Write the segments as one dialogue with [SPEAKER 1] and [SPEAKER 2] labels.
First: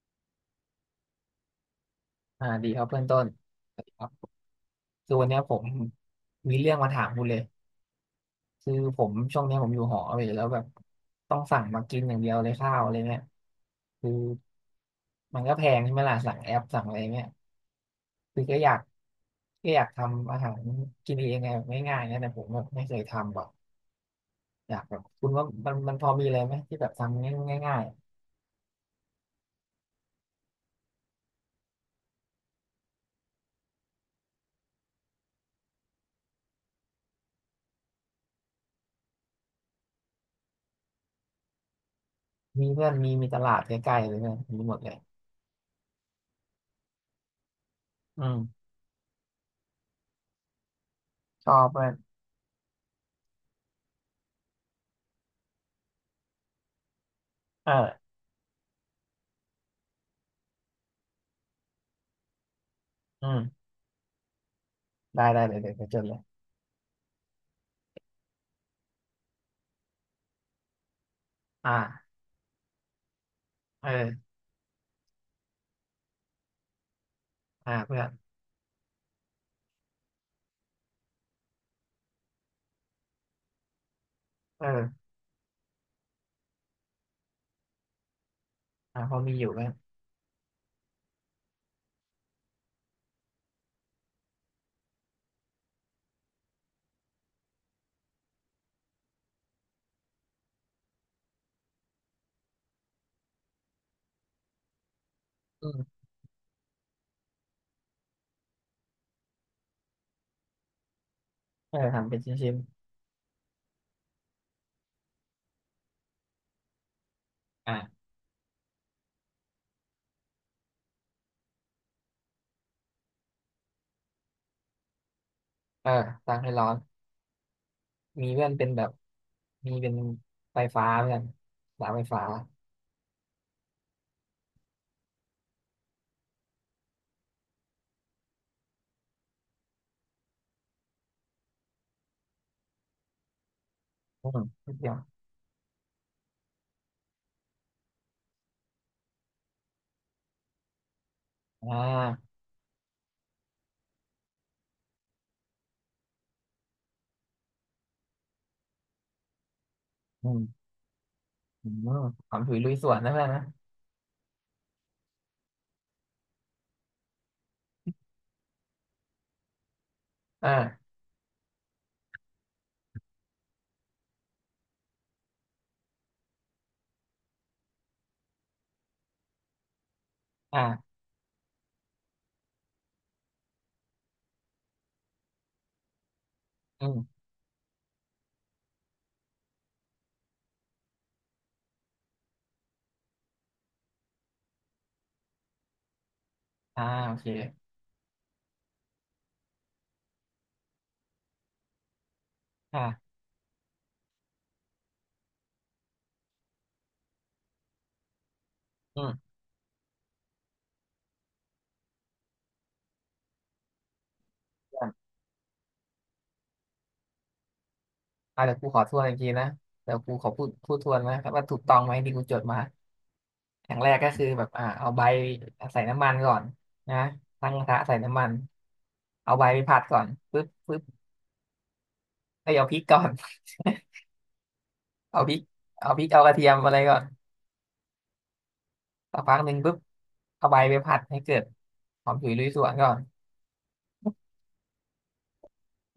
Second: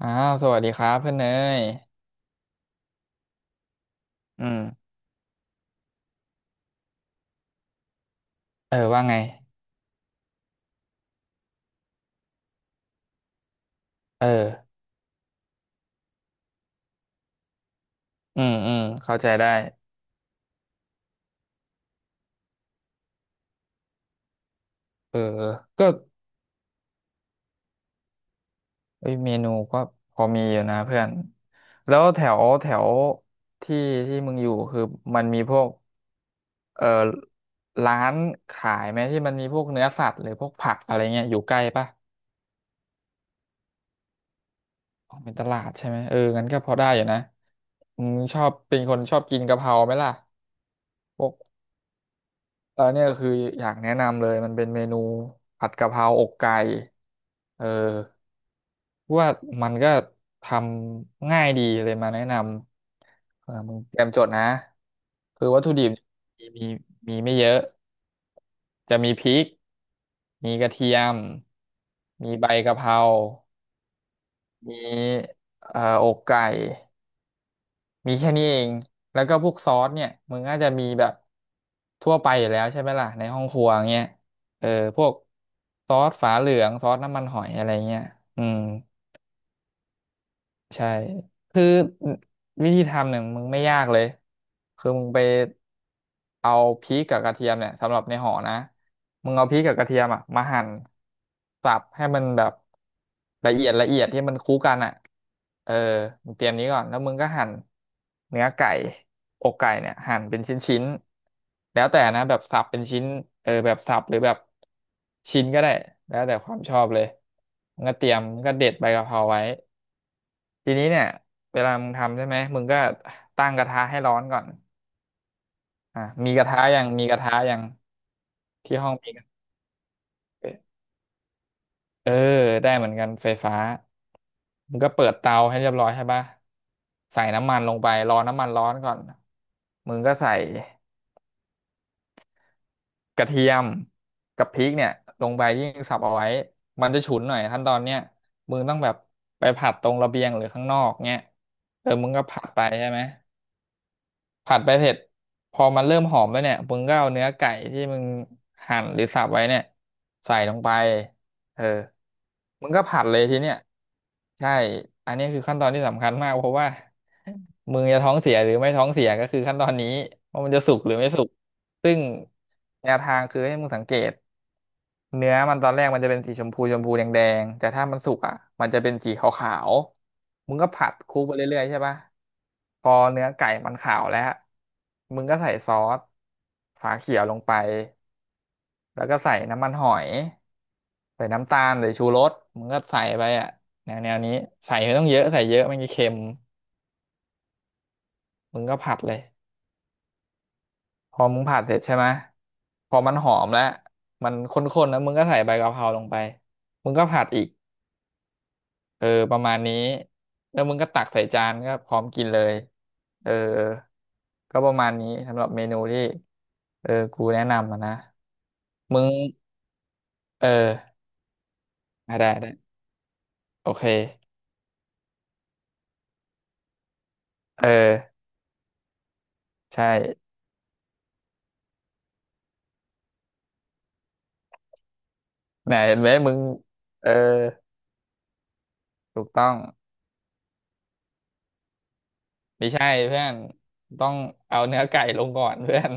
[SPEAKER 1] อ้าวสวัสดีครับเพื่อนเนย
[SPEAKER 2] อ่าดีครับเพื่อนต้นสวัสดีครับ
[SPEAKER 1] อืม
[SPEAKER 2] คือวันเนี้ยผมมีเรื่องมาถามคุณเลยคือ
[SPEAKER 1] เออ
[SPEAKER 2] ผ
[SPEAKER 1] ว่า
[SPEAKER 2] ม
[SPEAKER 1] ไง
[SPEAKER 2] ช่วงเนี้ยผมอยู่หอเว้ยแล้วแบบต้องสั่งมากินอย่างเดียวเลยข้าวอะไรเนี่ยคือ
[SPEAKER 1] เออ
[SPEAKER 2] มันก็แพงใช่ไหมล่ะสั่งแอปสั่งอะไรเนี่ยคื
[SPEAKER 1] อื
[SPEAKER 2] อ
[SPEAKER 1] ม
[SPEAKER 2] ก็อ
[SPEAKER 1] อื
[SPEAKER 2] ยาก
[SPEAKER 1] มเข้าใจได้
[SPEAKER 2] ก็อยากทำอาหารกินเองไงแบบง่ายๆนะแต่ผมแบบไม่เคยทำหรอกอยากแบบ
[SPEAKER 1] เออ
[SPEAKER 2] คุณว่ามัน
[SPEAKER 1] ก็
[SPEAKER 2] มันพอมีอะไรไหมที่แบบทำง่าย
[SPEAKER 1] เอ้ยเมนูก็พอมีอยู่นะเพื่อนแล้วแถวแถวที่ที่มึงอยู่คือมันมีพวกเออร้านขายไหมที่มันมีพวกเนื้อสัตว์หรือพวกผักอะไรเงี้ยอยู่ใกล้ปะ
[SPEAKER 2] ๆมีเพื่อนมีตลาดใกล้ๆเลยเนี่ยมีหมดเลย
[SPEAKER 1] อ๋อเป็นตลาดใช่ไหมเอองั้นก็พอได้อยู่นะอื
[SPEAKER 2] อื
[SPEAKER 1] มึงชอ
[SPEAKER 2] ม
[SPEAKER 1] บเป็นคนชอบกินกะเพราไหมล่ะพวก
[SPEAKER 2] ชอบเพื่อน
[SPEAKER 1] แล้วเนี่ยคืออยากแนะนำเลยมันเป็นเมนูผัดกะเพราอกไก่เออ
[SPEAKER 2] เออ
[SPEAKER 1] ว่ามันก็ทำง่ายดีเลยมาแนะน
[SPEAKER 2] อื
[SPEAKER 1] ำเออ
[SPEAKER 2] ม
[SPEAKER 1] มึงเตรียมจดนะ
[SPEAKER 2] ได้ได้
[SPEAKER 1] คือ
[SPEAKER 2] เดี๋ย
[SPEAKER 1] วั
[SPEAKER 2] ว
[SPEAKER 1] ตถุ
[SPEAKER 2] เดี๋ยว
[SPEAKER 1] ดิ
[SPEAKER 2] เดี๋ยว
[SPEAKER 1] บ
[SPEAKER 2] จดเลย
[SPEAKER 1] มีมีมีไม่เยอะจะมีพริกมีกระเทียม
[SPEAKER 2] อ่า
[SPEAKER 1] มีใบกะเพรา
[SPEAKER 2] เออ
[SPEAKER 1] มีอกไก่
[SPEAKER 2] อ่าเพื่อน
[SPEAKER 1] มีแค่นี้เอง แล้วก็พวกซอสเนี่ย มึงน่าจจะมีแบบทั่วไปอยู่แล้วใช่ไหมล่ะ ในห้องครัวเงี้ย
[SPEAKER 2] เอ
[SPEAKER 1] เออ พว
[SPEAKER 2] อ
[SPEAKER 1] กซอสฝาเหลืองซอสน้ำมันหอยอะไรเงี้ยอืม
[SPEAKER 2] อ่าพอมีอยู่กัอน
[SPEAKER 1] ใช่คือวิธีทำเนี่ยมึงไม่ยากเลยคือมึงไปเอาพริกกับกระเทียมเนี่ยสำหรับในห่อนะมึงเอาพริกกับกระเทียมอ่ะมาหั่นสับให้มันแบบละเอียดที่มันคู่กันอ่ะ
[SPEAKER 2] อื
[SPEAKER 1] เออ
[SPEAKER 2] ม
[SPEAKER 1] มึงเตรียมนี้ก่อนแล้วมึงก็หั่นเนื้อไก่อกไก่เนี่ยหั่นเป็นชิ้นๆ
[SPEAKER 2] เออ
[SPEAKER 1] แล้วแต่
[SPEAKER 2] ทำเป็น
[SPEAKER 1] นะแบบ
[SPEAKER 2] ชิ้น
[SPEAKER 1] สับเป็นชิ้นเออแบบสับหรือแบบชิ้นก็ได้แล้วแต่ความชอบเลย
[SPEAKER 2] ๆอ่า
[SPEAKER 1] มึงก็เด็ดใบกะเพราไว้ ทีนี้เนี่ยเวลามึงทำใช่ไหมมึงก็ตั้งกระทะให้ร้อนก่อน
[SPEAKER 2] เออ
[SPEAKER 1] อ่ะมี
[SPEAKER 2] ตั้ง
[SPEAKER 1] กระ
[SPEAKER 2] ให้
[SPEAKER 1] ทะ
[SPEAKER 2] ร้อน
[SPEAKER 1] ยังมีกระทะยัง
[SPEAKER 2] มีเพื่อนเป็น
[SPEAKER 1] ที่
[SPEAKER 2] แบ
[SPEAKER 1] ห้
[SPEAKER 2] บ
[SPEAKER 1] องมีกระทะ
[SPEAKER 2] มีเป็นไฟฟ้าเพื่อนสายไฟ
[SPEAKER 1] เออ
[SPEAKER 2] ฟ้า
[SPEAKER 1] ได้เหมือนกันไฟฟ้ามึงก็เปิดเตาให้เรียบร้อยใช่ปะใส่น้ำมันลงไปรอน้ำมันร้อนก่อนมึงก็ใส่กระเทียม
[SPEAKER 2] อืม
[SPEAKER 1] กับพริ
[SPEAKER 2] นิ
[SPEAKER 1] ก
[SPEAKER 2] ดเดี
[SPEAKER 1] เนี่ย
[SPEAKER 2] ยว
[SPEAKER 1] ลงไปยิ่งสับเอาไว้มันจะฉุนหน่อยขั้นตอนเนี้ยมึงต้องแบบไปผัดตรงระเบียงหรือข้างนอกเนี่ย
[SPEAKER 2] อ่
[SPEAKER 1] เออมึงก็
[SPEAKER 2] า
[SPEAKER 1] ผัดไปใช่ไหม ผัดไปเสร็จพอมันเริ่มหอมแล้วเนี่ยมึงก็เอาเนื้อไก่ที่มึงหั่นหรือสับไว้เนี่ย
[SPEAKER 2] อื
[SPEAKER 1] ใส่
[SPEAKER 2] ม
[SPEAKER 1] ลงไปเออ
[SPEAKER 2] อืมความถุย
[SPEAKER 1] มึ
[SPEAKER 2] ลุ
[SPEAKER 1] ง
[SPEAKER 2] ย
[SPEAKER 1] ก็
[SPEAKER 2] สวน
[SPEAKER 1] ผัด
[SPEAKER 2] นะ
[SPEAKER 1] เล
[SPEAKER 2] เพื่
[SPEAKER 1] ย
[SPEAKER 2] อน
[SPEAKER 1] ที
[SPEAKER 2] นะ
[SPEAKER 1] เนี้ยใช่อันนี้คือขั้นตอนที่สำคัญมากเพราะว่ามึงจะท้องเสียหรือไม่ท้องเสียก็คือขั้นตอนนี้ว่า
[SPEAKER 2] เอ
[SPEAKER 1] มันจะสุกห
[SPEAKER 2] อ
[SPEAKER 1] รือไม่สุกซึ่งแนวทางคือให้มึงสังเกต เนื้อมันตอนแรกมันจะเป็นสีชมพูชมพูแดงแดงแต่ถ้ามันสุกอ่ะมันจะเป็นสีขาวๆมึงก็ผัด
[SPEAKER 2] อ่า
[SPEAKER 1] คลุกไปเรื่อยๆใช่ปะพอเนื้อไก่มันขาวแล้วมึงก็ใส่ซอส
[SPEAKER 2] อื
[SPEAKER 1] ฝา
[SPEAKER 2] ม
[SPEAKER 1] เขียวลงไปแล้วก็ใส่น้ำมันหอยใส่น้ำตาลหรือชูรสมึงก็ใส่ไปอ่ะแนวนี้ใส่ไม่ต้องเยอะใส่เยอะไม่งั้นเค็ม
[SPEAKER 2] อ่าโอเค
[SPEAKER 1] มึงก็ผัดเลยพอมึงผัดเสร็จใช่ไหม
[SPEAKER 2] อ่า
[SPEAKER 1] พอมันหอมแล้วมันข้นๆแล้วมึงก็ใส่ใบกะเพราลงไปมึงก็ผัดอีก
[SPEAKER 2] อื
[SPEAKER 1] เออ
[SPEAKER 2] ม
[SPEAKER 1] ประมาณนี้แล้วมึงก็ตักใส่จานก็พร้อมกินเลยเออก็ประ
[SPEAKER 2] เพื่อ
[SPEAKER 1] มา
[SPEAKER 2] น
[SPEAKER 1] ณนี้สำหรับเมนูที่เออกูแนะนำอะนะ
[SPEAKER 2] อ่าเดี๋ยวกูขอท
[SPEAKER 1] มึ
[SPEAKER 2] วน
[SPEAKER 1] ง
[SPEAKER 2] อีกทีนะเดี๋ยวกูขอพู
[SPEAKER 1] เอ
[SPEAKER 2] ด
[SPEAKER 1] อ
[SPEAKER 2] พูดทวนนะครับว่าถูกต้องไหมที่
[SPEAKER 1] ได้
[SPEAKER 2] กู
[SPEAKER 1] ได้
[SPEAKER 2] จด
[SPEAKER 1] ได้
[SPEAKER 2] มา
[SPEAKER 1] โอ
[SPEAKER 2] อย่าง
[SPEAKER 1] เค
[SPEAKER 2] แรกก็คือแบบอ่าเอาใบใส่น้ำมันก่อนนะตั้งก
[SPEAKER 1] เอ
[SPEAKER 2] ระทะ
[SPEAKER 1] อ
[SPEAKER 2] ใส่น้ำมันเอาใบไปผัด
[SPEAKER 1] ใช่
[SPEAKER 2] ก่อนปึ๊บปึ๊บไอยเอาพริกก่อน เอาพริก
[SPEAKER 1] ไหน
[SPEAKER 2] เอา
[SPEAKER 1] เห็
[SPEAKER 2] พ
[SPEAKER 1] น
[SPEAKER 2] ริ
[SPEAKER 1] ไห
[SPEAKER 2] ก
[SPEAKER 1] ม
[SPEAKER 2] เอาก
[SPEAKER 1] มึ
[SPEAKER 2] ระ
[SPEAKER 1] ง
[SPEAKER 2] เทียมอะไรก่อน
[SPEAKER 1] เออ
[SPEAKER 2] สัก
[SPEAKER 1] ถูก
[SPEAKER 2] พัก
[SPEAKER 1] ต้
[SPEAKER 2] ห
[SPEAKER 1] อ
[SPEAKER 2] นึ่
[SPEAKER 1] ง
[SPEAKER 2] งปึ๊บเอาใบไปผัดให้เกิดหอมฉุยลุยส
[SPEAKER 1] ไม่
[SPEAKER 2] วน
[SPEAKER 1] ใช่
[SPEAKER 2] ก่อน
[SPEAKER 1] เพื่อนต้องเอาเนื้อไก่ลงก่อนเพื่อน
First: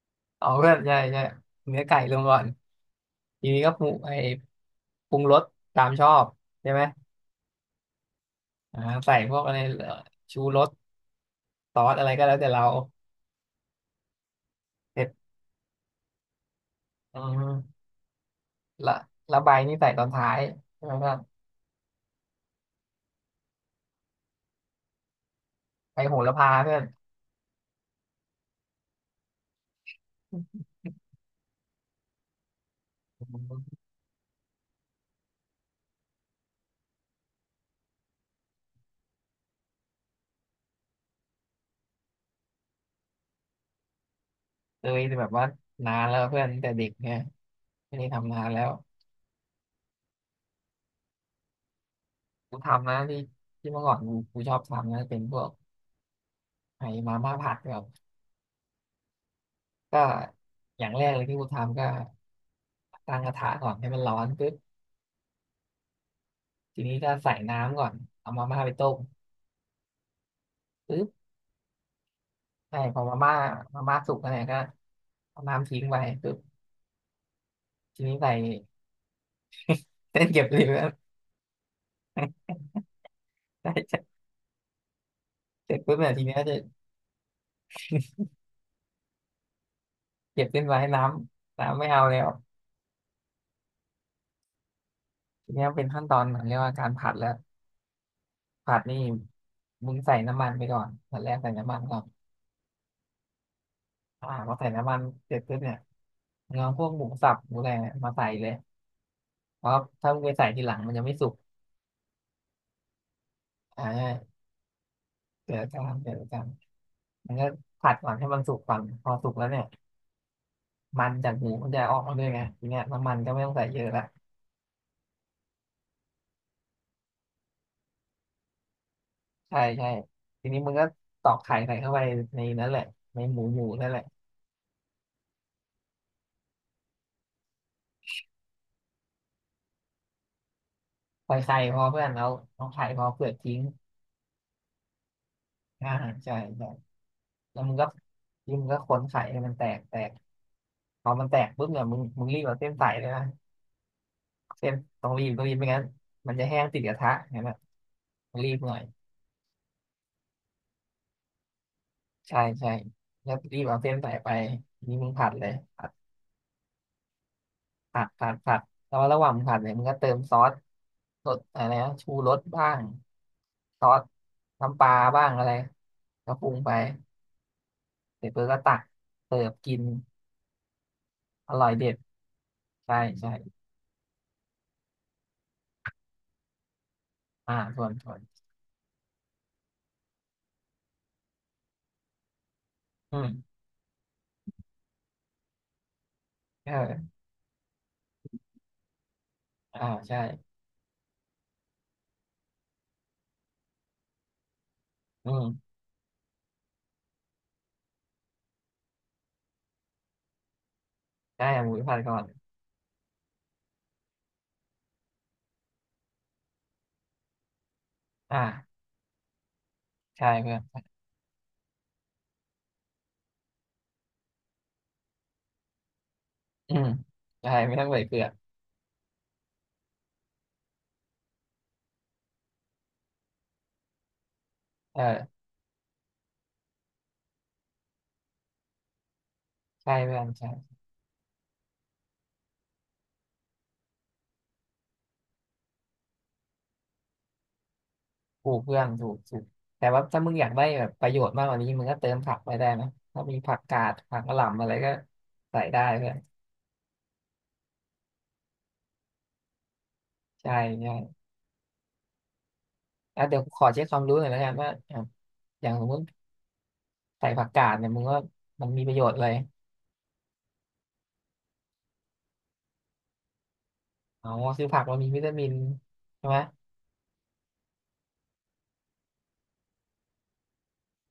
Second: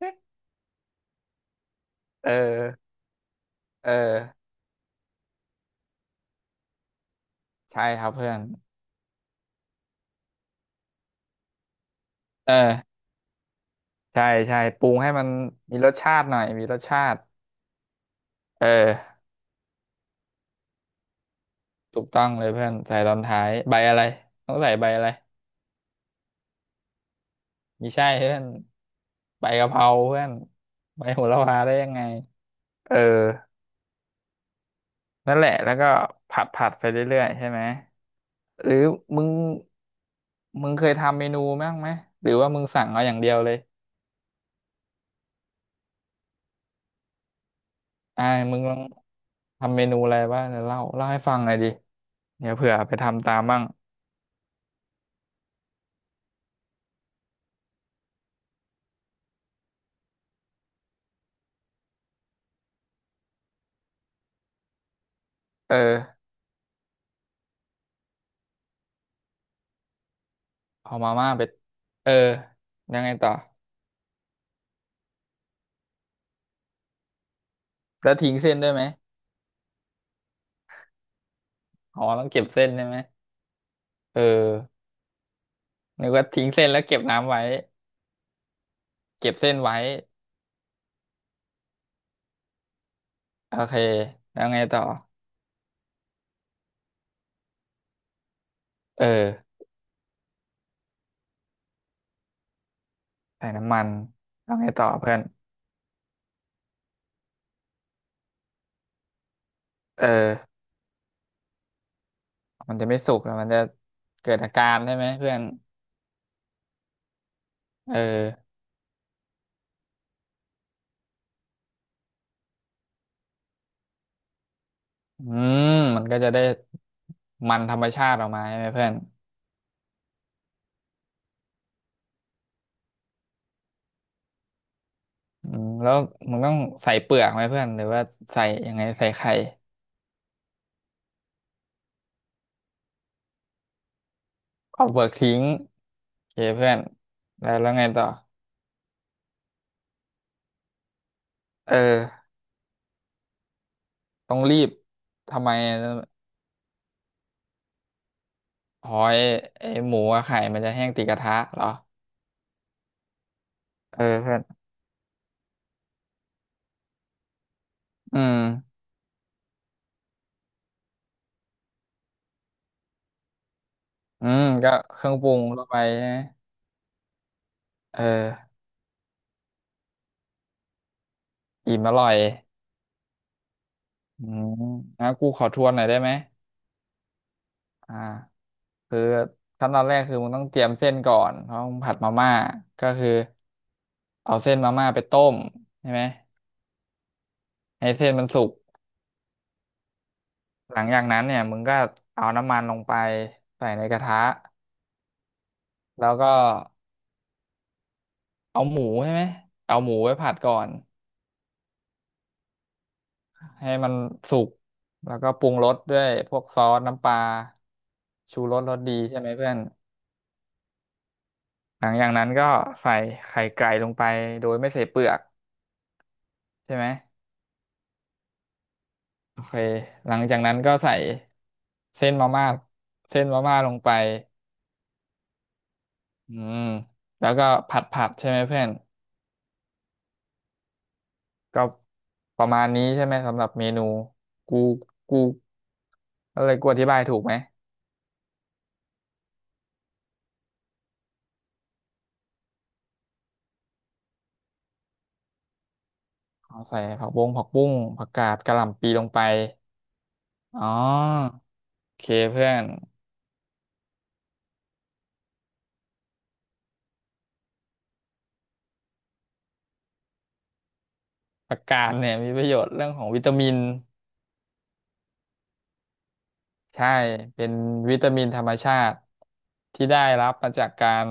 [SPEAKER 2] เอาเพื่อนใช่ใช่เนื้อไก่ลง
[SPEAKER 1] เออ
[SPEAKER 2] ก่อนทีนี้ก็
[SPEAKER 1] เออ
[SPEAKER 2] ปรุงรสตามชอบใช่ไหม
[SPEAKER 1] ใช่ครับเพื่อน
[SPEAKER 2] อ่าใส่พวกอะไรชูรสซอสอะไรก็แล้วแต่
[SPEAKER 1] เอ
[SPEAKER 2] เรา
[SPEAKER 1] อใช่ใช่ปรุ
[SPEAKER 2] เส
[SPEAKER 1] ง
[SPEAKER 2] ร็จ
[SPEAKER 1] ให้มันมีรสชาติหน่อยมีรสชา
[SPEAKER 2] อื
[SPEAKER 1] ติ
[SPEAKER 2] ม
[SPEAKER 1] เอ
[SPEAKER 2] ละ
[SPEAKER 1] อ
[SPEAKER 2] ละใบนี่ใส่ตอนท้ายใช่ไหม
[SPEAKER 1] ถูกต้องเลยเพื่อนใส่ตอนท้ายใบอะไรต้องใส่ใบอะไร
[SPEAKER 2] ไปโหระพาเพื่อน
[SPEAKER 1] ไม่ใช่เพื่อนใบกะเพราเพื่อนใบโหระพาได้ยังไงเออนั่นแหละแล้วก็ผัดผัดไปเรื่อยๆใช่ไหมหรือมึงมึงเคยทำเมนูบ้างไหมหรือว่ามึงสั่งเอาอย่างเดียวเลย
[SPEAKER 2] เคยแต่แบบว่านานแล้วเพื่อนตั้งแต่เด็กเนี่ยไม่ได้
[SPEAKER 1] อ่า
[SPEAKER 2] ทำนาน
[SPEAKER 1] มึ
[SPEAKER 2] แล้
[SPEAKER 1] ง
[SPEAKER 2] ว
[SPEAKER 1] ลองทำเมนูอะไรบ้างเดี๋ยวเล่าให้ฟังหน่อยดิเดี๋ยว
[SPEAKER 2] กู
[SPEAKER 1] เผื่อ
[SPEAKER 2] ทำ
[SPEAKER 1] ไป
[SPEAKER 2] นะที่
[SPEAKER 1] ทำตามบ้าง
[SPEAKER 2] ที่เมื่อก่อนกูชอบทำนะเป็นพวกไอ้มาม่าผัดแบบก็อย่างแรกเลยที่กูทำก็ตั้งกระทะก่อนให้มันร้อนปุ๊บ
[SPEAKER 1] เออ
[SPEAKER 2] ทีนี้ก็ใส่น้ำก่อนเอามาม่าไปต้ม
[SPEAKER 1] เอา
[SPEAKER 2] ปุ๊
[SPEAKER 1] มา
[SPEAKER 2] บ
[SPEAKER 1] ม่าไปเออ
[SPEAKER 2] ใช่พ
[SPEAKER 1] ยั
[SPEAKER 2] อ
[SPEAKER 1] งไง
[SPEAKER 2] มา
[SPEAKER 1] ต่อ
[SPEAKER 2] ม่าสุกแล้วเนี่ยก็เอาน้ำทิ้งไปปุ๊บที
[SPEAKER 1] แล้
[SPEAKER 2] นี้
[SPEAKER 1] ว
[SPEAKER 2] ใส่
[SPEAKER 1] ทิ้งเส้นด้วยไหม
[SPEAKER 2] เส้นเก็บเหลย
[SPEAKER 1] อ๋อต้องเก็บเส้นใช่ไหม
[SPEAKER 2] ใช่ใช่
[SPEAKER 1] เออ
[SPEAKER 2] เสร็จปุ๊บ
[SPEAKER 1] นึ
[SPEAKER 2] เนี่
[SPEAKER 1] ก
[SPEAKER 2] ยที
[SPEAKER 1] ว่า
[SPEAKER 2] นี้ก็
[SPEAKER 1] ทิ้ง
[SPEAKER 2] จะ
[SPEAKER 1] เส้นแล้วเก็บน้ำไว้เก็บเส้นไว้
[SPEAKER 2] เก็บเส้นมาให้น้ำไม่เอาแล้ว
[SPEAKER 1] โอเคแล้วไงต่อ
[SPEAKER 2] ทีเนี้ยเป็นขั้นตอนเหมือนเรียกว่าการผัดแล้วผัดนี่
[SPEAKER 1] เออ
[SPEAKER 2] มึงใส่น้ำมันไปก่อนตอนแรกใส่น้ำมันก่อน
[SPEAKER 1] ใส่น้ำมัน
[SPEAKER 2] อ่าพ
[SPEAKER 1] แล้
[SPEAKER 2] อ
[SPEAKER 1] ว
[SPEAKER 2] ใส่
[SPEAKER 1] ไงต่อ
[SPEAKER 2] น้ำมัน
[SPEAKER 1] เพื่อน
[SPEAKER 2] เสร็จปุ๊บเนี่ยมึงเอาพวกหมูสับอะไรเนี่ยมาใส่เลยเพราะ
[SPEAKER 1] เอ
[SPEAKER 2] ถ้ามึงไป
[SPEAKER 1] อ
[SPEAKER 2] ใส่ทีหลังมันจะไม่สุก
[SPEAKER 1] มันจะไม่สุกแล้วมันจะ
[SPEAKER 2] อ่
[SPEAKER 1] เกิ
[SPEAKER 2] า
[SPEAKER 1] ดอาการใช่ไหมเพื่อน
[SPEAKER 2] เดี๋ยวจะทำมันก็ผั
[SPEAKER 1] เอ
[SPEAKER 2] ด
[SPEAKER 1] อ
[SPEAKER 2] ก่อนให้มันสุกก่อนพอสุกแล้วเนี่ยมันจากหมูมันจะออกมาด้วยไงทีเนี้ยน้ำมันก็ไม่ต้องใส่เยอะละ
[SPEAKER 1] อืมมันก็จะได้มันธรรมชาติออกมาใช่ไหมเพื่อน
[SPEAKER 2] ใช่ใช่ทีนี้มึงก็ตอกไข่ใส่เข้าไปในนั้นแหละในหมูหมูนั่นแหละ
[SPEAKER 1] อืมแล้วมันต้องใส่เปลือกไหมเพื่อนหรือว่าใส่ยังไงใส่ไข่
[SPEAKER 2] ใส่ไข่พอเพื่อนแล้วเอาไข่พอเปลือกทิ้ง
[SPEAKER 1] เอาเปลือกทิ้ง
[SPEAKER 2] อ่าใช่
[SPEAKER 1] โอ
[SPEAKER 2] ใช่
[SPEAKER 1] เคเพื่อนแล้ว
[SPEAKER 2] แล้ว
[SPEAKER 1] แล้ว
[SPEAKER 2] มึง
[SPEAKER 1] ไง
[SPEAKER 2] ก็
[SPEAKER 1] ต่อ
[SPEAKER 2] ขวนไข่ให้มันแตกแตกพอมันแตกปุ๊บ
[SPEAKER 1] เ
[SPEAKER 2] เนี่ยมึงมึ
[SPEAKER 1] ออ
[SPEAKER 2] งรีบเอาเส้นใส่เลยนะ
[SPEAKER 1] ต้องรี
[SPEAKER 2] เส้
[SPEAKER 1] บ
[SPEAKER 2] นต้องรีบต้
[SPEAKER 1] ทำ
[SPEAKER 2] อง
[SPEAKER 1] ไม
[SPEAKER 2] รีบไม่งั้นมันจะแห้งติดกระทะเห็นไหมมึงรีบหน่อย
[SPEAKER 1] หอยไอหมูกับไข่มันจะแห้งติดกระทะเหรอ
[SPEAKER 2] ใช่ใช่แล้วรีบเอาเส้น
[SPEAKER 1] เออ
[SPEAKER 2] ใส่ไป
[SPEAKER 1] เพื่อน
[SPEAKER 2] นี่มึงผัดเลยผัดผัด
[SPEAKER 1] อื
[SPEAKER 2] ผัดผัด
[SPEAKER 1] ม
[SPEAKER 2] แล้วระหว่างมึงผัดเนี่ยมึงก็เติมซอสรสดอะไรนะชูรสบ้างซอส
[SPEAKER 1] อืมก็
[SPEAKER 2] น้ำปลา
[SPEAKER 1] เครื่อง
[SPEAKER 2] บ้า
[SPEAKER 1] ป
[SPEAKER 2] ง
[SPEAKER 1] รุง
[SPEAKER 2] อะไร
[SPEAKER 1] ลงไปใช่ไหม
[SPEAKER 2] ก็ปรุงไป
[SPEAKER 1] เอ
[SPEAKER 2] เสร็จปุ๊บ
[SPEAKER 1] อ
[SPEAKER 2] ก็ตักเสิร์ฟกินอร่อย
[SPEAKER 1] อิ่ม
[SPEAKER 2] เด็
[SPEAKER 1] อ
[SPEAKER 2] ด
[SPEAKER 1] ร่อย
[SPEAKER 2] ใช่ใช่
[SPEAKER 1] อืมงั้นกูขอทวนหน่อยได้ไหม
[SPEAKER 2] อ่าส่วน
[SPEAKER 1] อ่า
[SPEAKER 2] ส่วน
[SPEAKER 1] คือขั้นตอนแรกคือมึงต้องเตรียมเส้นก่อนเพราะมึงผัดมาม่าก็คือ
[SPEAKER 2] อืม
[SPEAKER 1] เอาเส้นมาม่าไปต้มใช่ไหม
[SPEAKER 2] เออ
[SPEAKER 1] ให้เส้นมันสุก
[SPEAKER 2] อ่าใช่
[SPEAKER 1] หลังจากนั้นเนี่ยมึงก็เอาน้ำมันลงไปใส่ในกระทะ
[SPEAKER 2] อืม
[SPEAKER 1] แล้วก็เอาหมูใช่ไหมเอาหมูไว้ผัดก่อน
[SPEAKER 2] ใช่เอาหมูไปผัดก่อน
[SPEAKER 1] ให้มันสุกแล้วก็ปรุงรสด้วยพวกซอสน้ำปลาชูรสร
[SPEAKER 2] อ่า
[SPEAKER 1] สดีใช่ไหมเพื่อน
[SPEAKER 2] ใช่เพื่อน
[SPEAKER 1] หลังจากนั้นก็ใส่ไข่ไก่ลงไปโดยไม่ใส่เปลือก
[SPEAKER 2] อื
[SPEAKER 1] ใช่ไห
[SPEAKER 2] ม
[SPEAKER 1] ม
[SPEAKER 2] ใช่ไม่ต้องใส่เกลือ
[SPEAKER 1] โอเคหลังจากนั้นก็ใส่เส้นมาม่าเส้นมาม่าลงไป
[SPEAKER 2] เออ
[SPEAKER 1] อืมแล้วก็ผัดใช่ไหมเพื่อน
[SPEAKER 2] ใช่เพื่อนใช่
[SPEAKER 1] ก็ประมาณนี้ใช่ไหมสำหรับเมนูกูกูอะไรกูอธิบายถูกไหม
[SPEAKER 2] ถูกเพื่อนถูกถูกแต่ว่าถ้ามึงอยากได้แบบประโยชน์มากกว่านี้มึงก็เติมผักไปได้นะถ้ามีผักกาดผักกะหล่ำอะไรก็ใส่ได้เพื่อน
[SPEAKER 1] อ๋อใส่ผักบุ้งผักกาดกะหล่ำปีลงไป
[SPEAKER 2] ใช่
[SPEAKER 1] อ๋
[SPEAKER 2] ใช่
[SPEAKER 1] อ โอเคเพื่อน
[SPEAKER 2] อ่ะเดี๋ยวขอเช็คความรู้หน่อยแล้วกันว่าอ่ะอย่างสมมติใส่ผักกาดเนี่ยมึงว่ามันมีประโยชน์เลย
[SPEAKER 1] ผักกาดเนี่ยมีประโยชน์เรื่องของวิตามิน
[SPEAKER 2] อ๋อคือผักมันมีวิตามินใช่ไหม
[SPEAKER 1] ใช่เป็นวิตามินธรรมชาติที่ได้รับมาจากการ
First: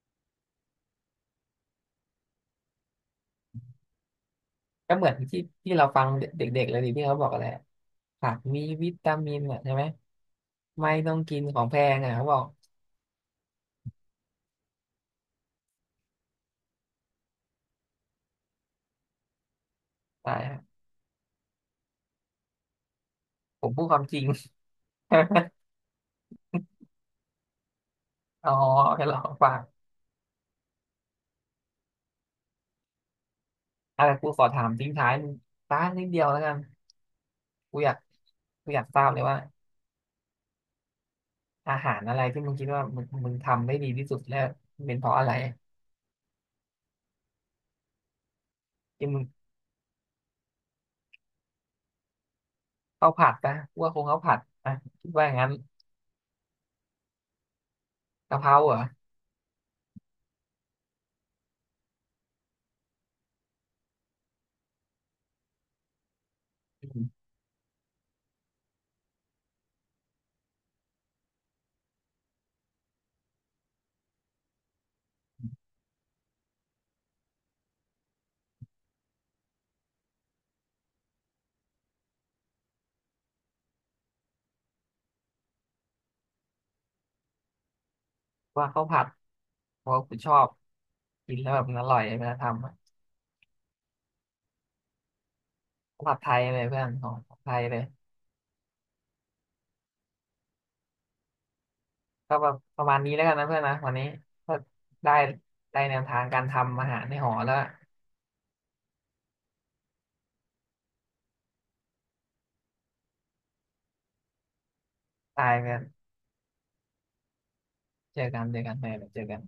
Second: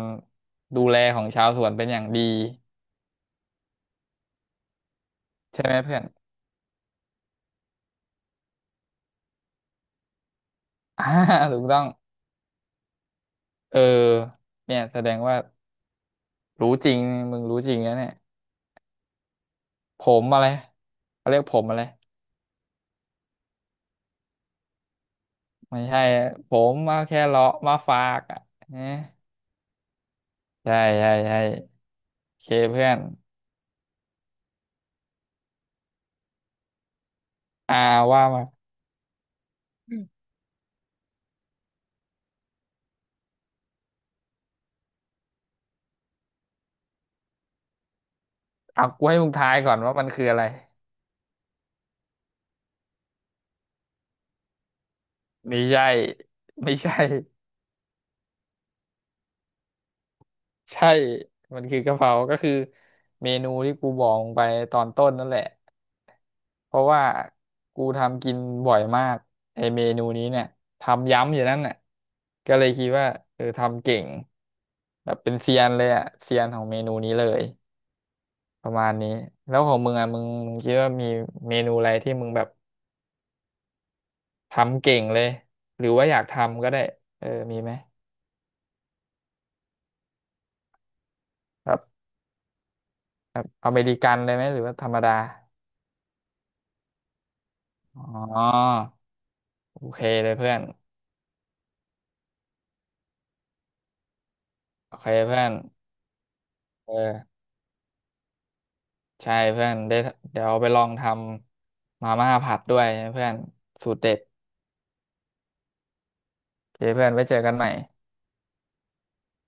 [SPEAKER 1] ดูแลของชาวสวนเป็นอย่างดี
[SPEAKER 2] ก็เหมือนที่
[SPEAKER 1] ใช่
[SPEAKER 2] ที่
[SPEAKER 1] ไหม
[SPEAKER 2] เรา
[SPEAKER 1] เพื่อ
[SPEAKER 2] ฟั
[SPEAKER 1] น
[SPEAKER 2] งเด็กๆเลยดิที่เขาบอกอะไรอะผักมีวิตามินอ่ะใช่ไหมไม่
[SPEAKER 1] อ่า
[SPEAKER 2] ต้องกินข
[SPEAKER 1] ถู
[SPEAKER 2] อง
[SPEAKER 1] ก
[SPEAKER 2] แพ
[SPEAKER 1] ต้อง
[SPEAKER 2] งอ่ะเขาบอก
[SPEAKER 1] เออเนี่ยแสดงว่ารู้จริงมึงรู้จริงนะเนี่ยผม
[SPEAKER 2] ตา
[SPEAKER 1] อะ
[SPEAKER 2] ย
[SPEAKER 1] ไร
[SPEAKER 2] อะ
[SPEAKER 1] เขาเรียกผมอะไร
[SPEAKER 2] ผมพูดความจริง
[SPEAKER 1] ไม่ใช่ผมมาแค่เลาะมาฝากอ่ะ
[SPEAKER 2] อ๋อ
[SPEAKER 1] เอ๊ะ
[SPEAKER 2] แค่หลอกปาก
[SPEAKER 1] ใช่ใช่ใช่โอเคเพื่อน
[SPEAKER 2] อ่ะกูขอถามทิ้งท้ายต้านนิดเดียวแล้วกัน
[SPEAKER 1] อ่า
[SPEAKER 2] กูอยาก
[SPEAKER 1] ว่ามา
[SPEAKER 2] กูอยากทราบเลยว่า
[SPEAKER 1] อ
[SPEAKER 2] อาหารอะไรที่มึงคิดว่ามึงทำได้ดีที่สุดแล้วมันเป็นเพราะอะไร
[SPEAKER 1] เอากู
[SPEAKER 2] ที่
[SPEAKER 1] ให้
[SPEAKER 2] มึง
[SPEAKER 1] มึงทายก่อนว่ามันคืออะไร
[SPEAKER 2] ข้าวผัดปะกูว่าคงข้าวผัดอ่ะคิดว่าอย่างนั้น
[SPEAKER 1] ไม่ใช่ ไม่ใช่
[SPEAKER 2] กะเพราเหรอ
[SPEAKER 1] ใช่มันคือกะเพราก็คือเมนูที่กูบอกไปตอนต้นนั่นแหละเพราะว่ากูทำกินบ่อยมากไอเมนูนี้เนี่ยทำย้ำอยู่นั่นน่ะก็เลยคิดว่าเออทำเก่งแบบเป็นเซียนเลยอะเซียนของเมนูนี้เลยประมาณนี้แล้วของมึงอะมึงคิดว่ามีเมนูอะไรที่มึงแบบทำเก่งเลยหรือว่าอยากทำก็ได้เออมีไหม
[SPEAKER 2] ว่าข้าวผัดเพราะว่ากูชอบกินแล้วแบบมัน
[SPEAKER 1] แบบ
[SPEAKER 2] อร่อยเวลาทำอะ
[SPEAKER 1] แบบอเมริกันเลยไหมหรือว่าธรรมดา
[SPEAKER 2] ข้าวผัดไทยเลยเพื่อนของไทยเลย
[SPEAKER 1] อ๋อโอเคเลยเพื่อน
[SPEAKER 2] ก็แบบประมาณนี้แล้วกันนะเพื่อนนะวันนี้ก็
[SPEAKER 1] โอเค
[SPEAKER 2] ได้
[SPEAKER 1] เพื่อน
[SPEAKER 2] ได้แนวทางการทำอา
[SPEAKER 1] เอ
[SPEAKER 2] หารในหอ
[SPEAKER 1] อ
[SPEAKER 2] แล้ว
[SPEAKER 1] ใช่เพื่อนได้เดี๋ยวไปลองทำมาม่าผัดด้วยนะเพื่อนสูตรเด็ด
[SPEAKER 2] ตายกัน
[SPEAKER 1] โอเคเพื่อนไว้เจอกันใหม่
[SPEAKER 2] เจอกันเจอกันไปเจอกัน